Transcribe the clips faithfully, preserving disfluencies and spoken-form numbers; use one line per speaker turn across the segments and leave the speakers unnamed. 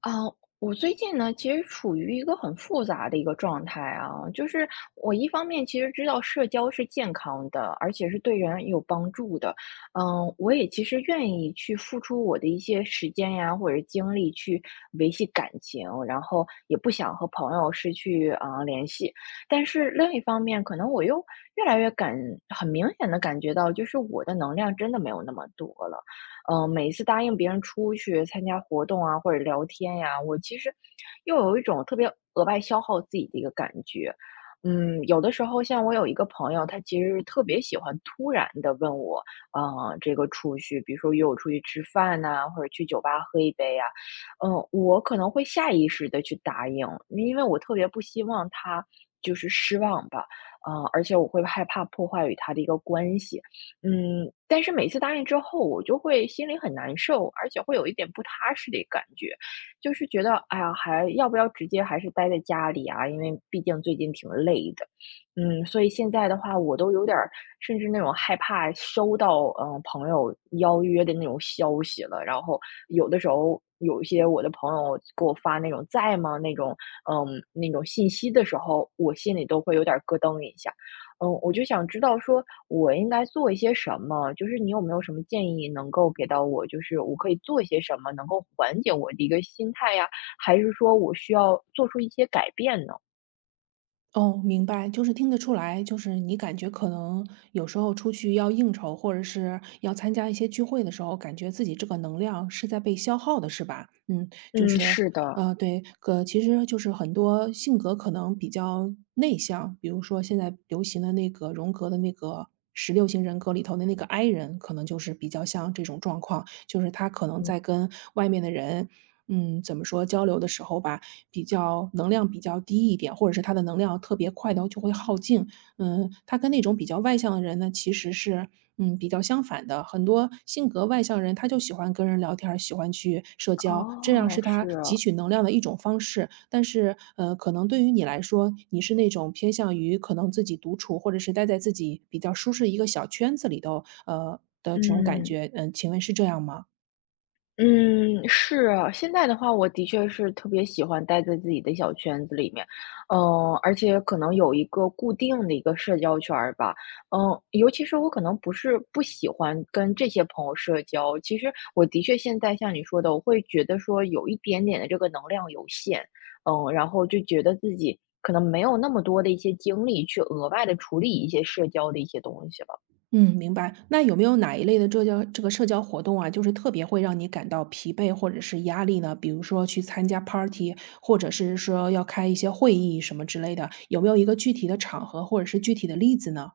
啊，我最近呢，其实处于一个很复杂的一个状态啊，就是我一方面其实知道社交是健康的，而且是对人有帮助的，嗯，我也其实愿意去付出我的一些时间呀，或者精力去维系感情，然后也不想和朋友失去啊，联系。但是另一方面，可能我又越来越感，很明显的感觉到，就是我的能量真的没有那么多了。嗯，每一次答应别人出去参加活动啊，或者聊天呀，我其实又有一种特别额外消耗自己的一个感觉。嗯，有的时候像我有一个朋友，他其实特别喜欢突然的问我，呃，这个出去，比如说约我出去吃饭呐、或者去酒吧喝一杯呀、嗯，我可能会下意识的去答应，因为我特别不希望他就是失望吧，呃，而且我会害怕破坏与他的一个关系。嗯，但是每次答应之后，我就会心里很难受，而且会有一点不踏实的感觉，就是觉得，哎呀，还要不要直接还是待在家里啊？因为毕竟最近挺累的，嗯，所以现在的话，我都有点儿，甚至那种害怕收到嗯、呃朋友邀约的那种消息了。然后有的时候有一些我的朋友给我发那种在吗那种嗯那种信息的时候，我心里都会有点儿咯噔一下。嗯，我就想知道说我应该做一些什么，就是你有没有什么建议能够给到我，就是我可以做一些什么能够缓解我的一个心态呀，还是说我需要做出一些改变呢？
哦，明白，就是听得出来，就是你感觉可能有时候出去要应酬，或者是要参加一些聚会的时候，感觉自己这个能量是在被消耗的，是吧？嗯，就
嗯，
是，
是的。
呃，对，可其实就是很多性格可能比较内向，比如说现在流行的那个荣格的那个十六型人格里头的那个 I 人，可能就是比较像这种状况，就是他可能在跟外面的人，嗯，怎么说交流的时候吧，比较能量比较低一点，或者是他的能量特别快的就会耗尽。嗯，他跟那种比较外向的人呢，其实是嗯比较相反的。很多性格外向人，他就喜欢跟人聊天儿喜欢去社交，这样是
哦，
他
是
汲
啊，
取能量的一种方式。但是，呃，可能对于你来说，你是那种偏向于可能自己独处，或者是待在自己比较舒适一个小圈子里头，呃的这种感
嗯。
觉。嗯，请问是这样吗？
嗯，是啊，现在的话，我的确是特别喜欢待在自己的小圈子里面，嗯，而且可能有一个固定的一个社交圈儿吧，嗯，尤其是我可能不是不喜欢跟这些朋友社交，其实我的确现在像你说的，我会觉得说有一点点的这个能量有限，嗯，然后就觉得自己可能没有那么多的一些精力去额外的处理一些社交的一些东西了。
嗯，明白。那有没有哪一类的社交这个社交活动啊，就是特别会让你感到疲惫或者是压力呢？比如说去参加 party,或者是说要开一些会议什么之类的，有没有一个具体的场合或者是具体的例子呢？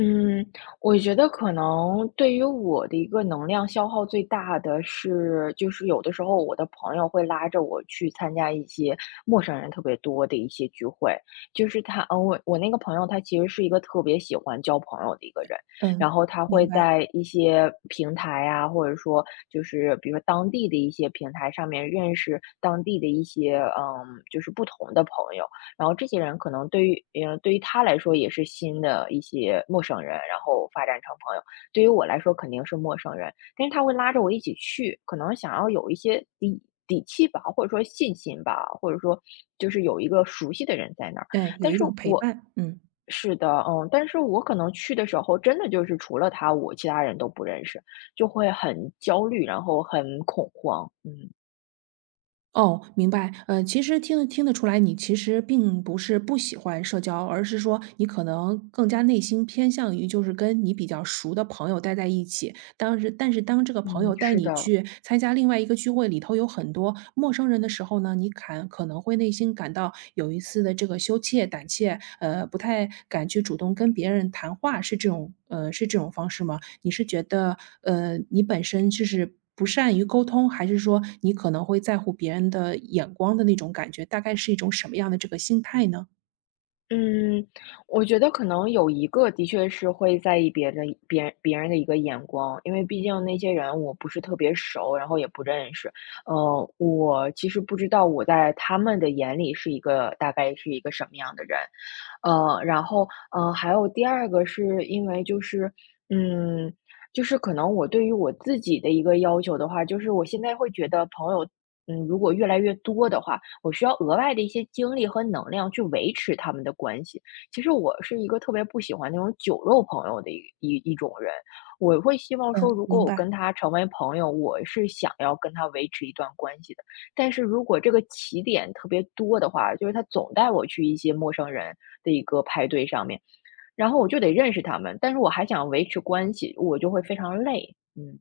嗯，我觉得可能对于我的一个能量消耗最大的是，就是有的时候我的朋友会拉着我去参加一些陌生人特别多的一些聚会。就是他，嗯，我我那个朋友他其实是一个特别喜欢交朋友的一个人，
嗯，
然后他
明
会
白。
在一些平台啊，或者说就是比如说当地的一些平台上面认识当地的一些，嗯，就是不同的朋友。然后这些人可能对于呃，对于他来说也是新的一些陌生人，然后发展成朋友。对于我来说肯定是陌生人，但是他会拉着我一起去，可能想要有一些底底气吧，或者说信心吧，或者说就是有一个熟悉的人在那儿。
哎，有
但
一
是
种陪
我
伴，嗯。
是的，嗯，但是我可能去的时候，真的就是除了他，我其他人都不认识，就会很焦虑，然后很恐慌。嗯。
哦，明白。呃，其实听得听得出来，你其实并不是不喜欢社交，而是说你可能更加内心偏向于就是跟你比较熟的朋友待在一起，当时但是当这个朋
嗯，
友带
是
你
的。
去参加另外一个聚会，里头有很多陌生人的时候呢，你感可能会内心感到有一丝的这个羞怯、胆怯，呃，不太敢去主动跟别人谈话，是这种呃，是这种方式吗？你是觉得，呃，你本身就是不善于沟通，还是说你可能会在乎别人的眼光的那种感觉，大概是一种什么样的这个心态呢？
嗯，我觉得可能有一个的确是会在意别的别人别人的一个眼光，因为毕竟那些人我不是特别熟，然后也不认识。呃，我其实不知道我在他们的眼里是一个大概是一个什么样的人，呃，然后，呃，还有第二个是因为就是，嗯，就是可能我对于我自己的一个要求的话，就是我现在会觉得朋友，嗯，如果越来越多的话，我需要额外的一些精力和能量去维持他们的关系。其实我是一个特别不喜欢那种酒肉朋友的一一一种人，我会希望
嗯，
说，如
明
果我
白。
跟他成为朋友，我是想要跟他维持一段关系的。但是如果这个起点特别多的话，就是他总带我去一些陌生人的一个派对上面，然后我就得认识他们，但是我还想维持关系，我就会非常累。嗯。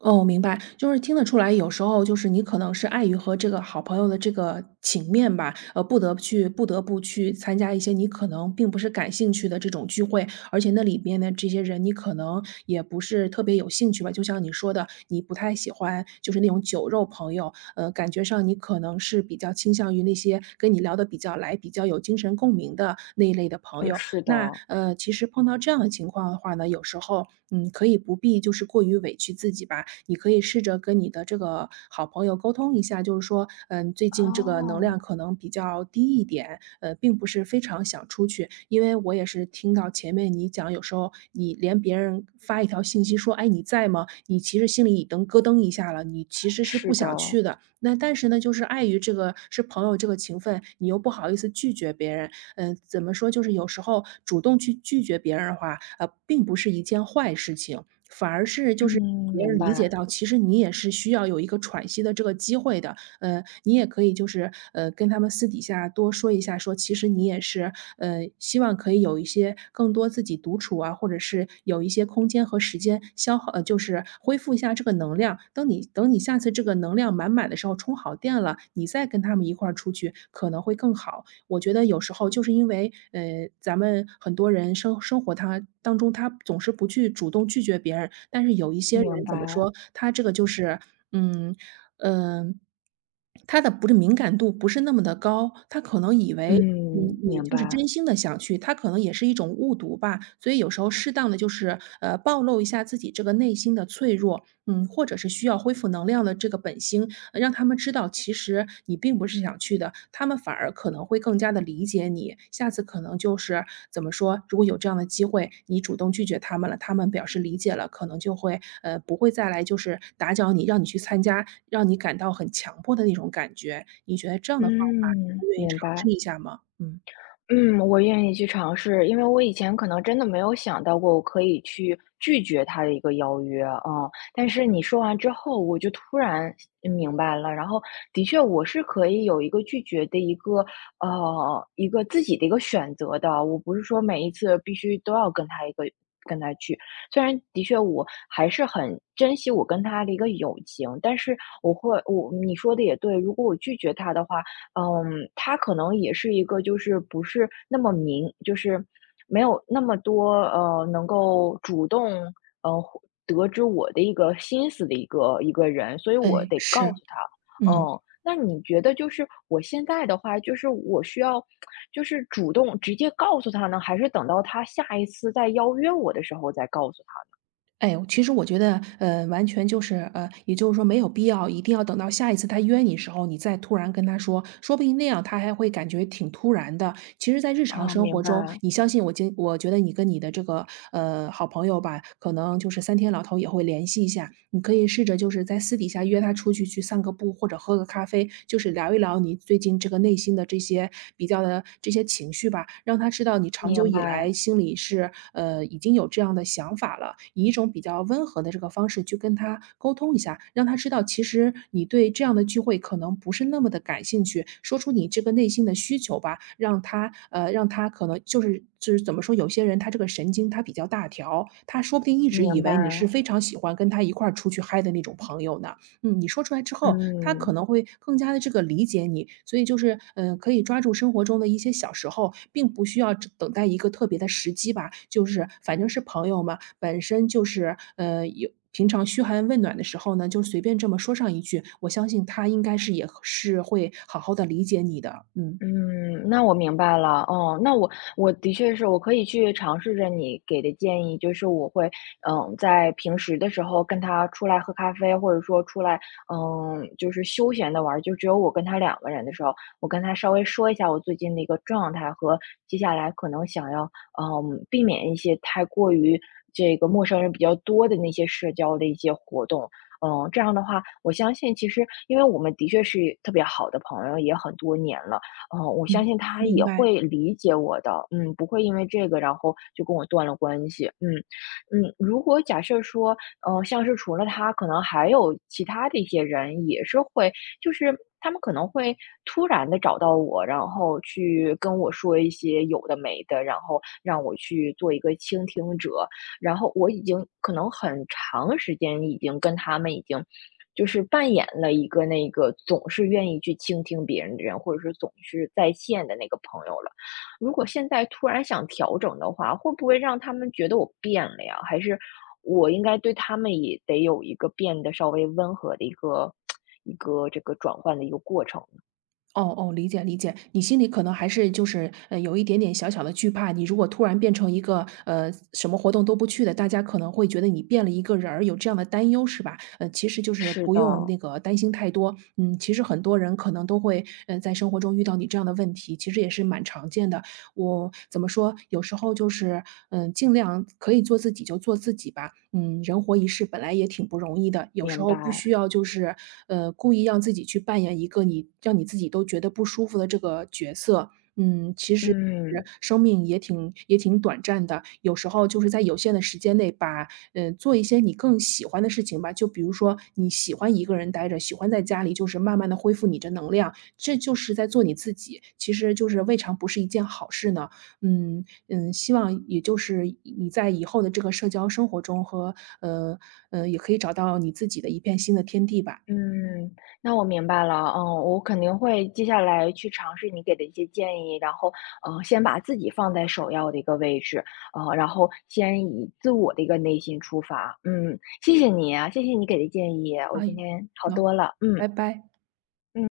哦，明白，就是听得出来，有时候就是你可能是碍于和这个好朋友的这个情面吧，呃，不得不去不得不去参加一些你可能并不是感兴趣的这种聚会，而且那里边的这些人你可能也不是特别有兴趣吧。就像你说的，你不太喜欢就是那种酒肉朋友，呃，感觉上你可能是比较倾向于那些跟你聊得比较来、比较有精神共鸣的那一类的朋
嗯，
友。
是的。
那呃，其实碰到这样的情况的话呢，有时候嗯，可以不必就是过于委屈自己吧，你可以试着跟你的这个好朋友沟通一下，就是说，嗯，最近这个能
哦，
量可能比较低一点，呃，并不是非常想出去。因为我也是听到前面你讲，有时候你连别人发一条信息说，哎，你在吗？你其实心里已经咯噔一下了，你其实是不
是的。
想去的，那但是呢，就是碍于这个是朋友这个情分，你又不好意思拒绝别人。嗯，怎么说，就是有时候主动去拒绝别人的话，呃，并不是一件坏事情，反而是就是
嗯，
别
明
人理解
白。
到，其实你也是需要有一个喘息的这个机会的。呃，你也可以就是呃跟他们私底下多说一下，说其实你也是呃，希望可以有一些更多自己独处啊，或者是有一些空间和时间消耗呃，就是恢复一下这个能量。等你等你下次这个能量满满的时候，充好电了，你再跟他们一块儿出去可能会更好。我觉得有时候就是因为，呃，咱们很多人生生活他当中，他总是不去主动拒绝别人，但是有一些
明
人怎么
白。
说，他这个就是，嗯，嗯，他的不是敏感度不是那么的高，他可能以为你
嗯，
你
明
就是
白。
真心的想去，它可能也是一种误读吧。所以有时候适当的就是，呃，暴露一下自己这个内心的脆弱，嗯，或者是需要恢复能量的这个本心，呃让他们知道其实你并不是想去的，他们反而可能会更加的理解你。下次可能就是怎么说，如果有这样的机会，你主动拒绝他们了，他们表示理解了，可能就会，呃，不会再来就是打搅你，让你去参加，让你感到很强迫的那种感觉。你觉得这样的方法，
嗯，
你愿意尝
明
试
白。
一下吗？嗯。
嗯，我愿意去尝试，因为我以前可能真的没有想到过我可以去拒绝他的一个邀约啊，嗯，但是你说完之后，我就突然嗯明白了，然后的确我是可以有一个拒绝的一个呃一个自己的一个选择的，我不是说每一次必须都要跟他一个跟他去，虽然的确我还是很珍惜我跟他的一个友情，但是我会我你说的也对，如果我拒绝他的话。嗯，他可能也是一个就是不是那么明就是没有那么多，呃，能够主动，呃，得知我的一个心思的一个一个人，所以我
哎，
得告
是，
诉他。
嗯。
嗯，那你觉得就是我现在的话，就是我需要就是主动直接告诉他呢，还是等到他下一次再邀约我的时候再告诉
哎，其实我觉得，呃，完全就是，呃，也就是说没有必要，一定要等到下一次他约你时候，你再突然跟他说，说不定那样他还会感觉挺突然的。其实，在日
他？
常
啊，
生活
明白。
中，你相信我经，我觉得你跟你的这个呃好朋友吧，可能就是三天两头也会联系一下。你可以试着就是在私底下约他出去去散个步，或者喝个咖啡，就是聊一聊你最近这个内心的这些比较的这些情绪吧，让他知道你长久
明
以来
白。
心里是呃已经有这样的的想法了，以一种比较温和的这个方式去跟他沟通一下，让他知道其实你对这样的聚会可能不是那么的感兴趣，说出你这个内心的需求吧，让他呃，让他可能就是就是怎么说，有些人他这个神经他比较大条，他说不定一直以
明白。
为你是非常喜欢跟他一块儿出去嗨的那种朋友呢。嗯，你说出来之后，他可
嗯。
能会更加的这个理解你，所以就是，呃，可以抓住生活中的一些小时候，并不需要只等待一个特别的时机吧。就是反正是朋友嘛，本身就是，呃，有平常嘘寒问暖的时候呢，就随便这么说上一句，我相信他应该是也是会好好的理解你的，嗯。
嗯，那我明白了。哦，那我我的确是我可以去尝试着你给的建议，就是我会，嗯，在平时的时候跟他出来喝咖啡，或者说出来，嗯，就是休闲的玩儿，就只有我跟他两个人的时候，我跟他稍微说一下我最近的一个状态和接下来可能想要，嗯，避免一些太过于这个陌生人比较多的那些社交的一些活动。嗯，这样的话，我相信其实因为我们的确是特别好的朋友，也很多年了。嗯呃，我相
嗯，
信他
明
也
白。
会理解我的，嗯，不会因为这个然后就跟我断了关系。嗯。嗯。如果假设说，呃，像是除了他，可能还有其他的一些人也是会，就是他们可能会突然的找到我，然后去跟我说一些有的没的，然后让我去做一个倾听者，然后我已经可能很长时间已经跟他们已经就是扮演了一个那个总是愿意去倾听别人的人，或者是总是在线的那个朋友了。如果现在突然想调整的话，会不会让他们觉得我变了呀？还是我应该对他们也得有一个变得稍微温和的一个 一个这个转换的一个过程呢？
哦哦，理解理解，你心里可能还是就是，呃，有一点点小小的惧怕，你如果突然变成一个，呃，什么活动都不去的，大家可能会觉得你变了一个人儿，有这样的担忧是吧？呃，其实就是
是
不用
的，
那个担心太多，嗯，其实很多人可能都会，呃，在生活中遇到你这样的问题，其实也是蛮常见的。我怎么说，有时候就是，嗯，尽量可以做自己就做自己吧。嗯，人活一世本来也挺不容易的，有时
明
候不需
白。
要就是，呃，故意让自己去扮演一个你让你自己都觉得不舒服的这个角色。嗯，其实是
嗯。
生命也挺也挺短暂的，有时候就是在有限的时间内把，嗯做一些你更喜欢的事情吧。就比如说你喜欢一个人待着，喜欢在家里，就是慢慢的恢复你的能量。这就是在做你自己，其实就是未尝不是一件好事呢。嗯嗯，希望也就是你在以后的这个社交生活中和呃呃，也可以找到你自己的一片新的天地吧。
嗯，那我明白了，嗯，我肯定会接下来去尝试你给的一些建议，然后，嗯，先把自己放在首要的一个位置，呃，然后先以自我的一个内心出发，嗯，谢谢你啊，谢谢你给的建议，我
哎，
今天好
好，
多了，嗯。
拜拜。
嗯。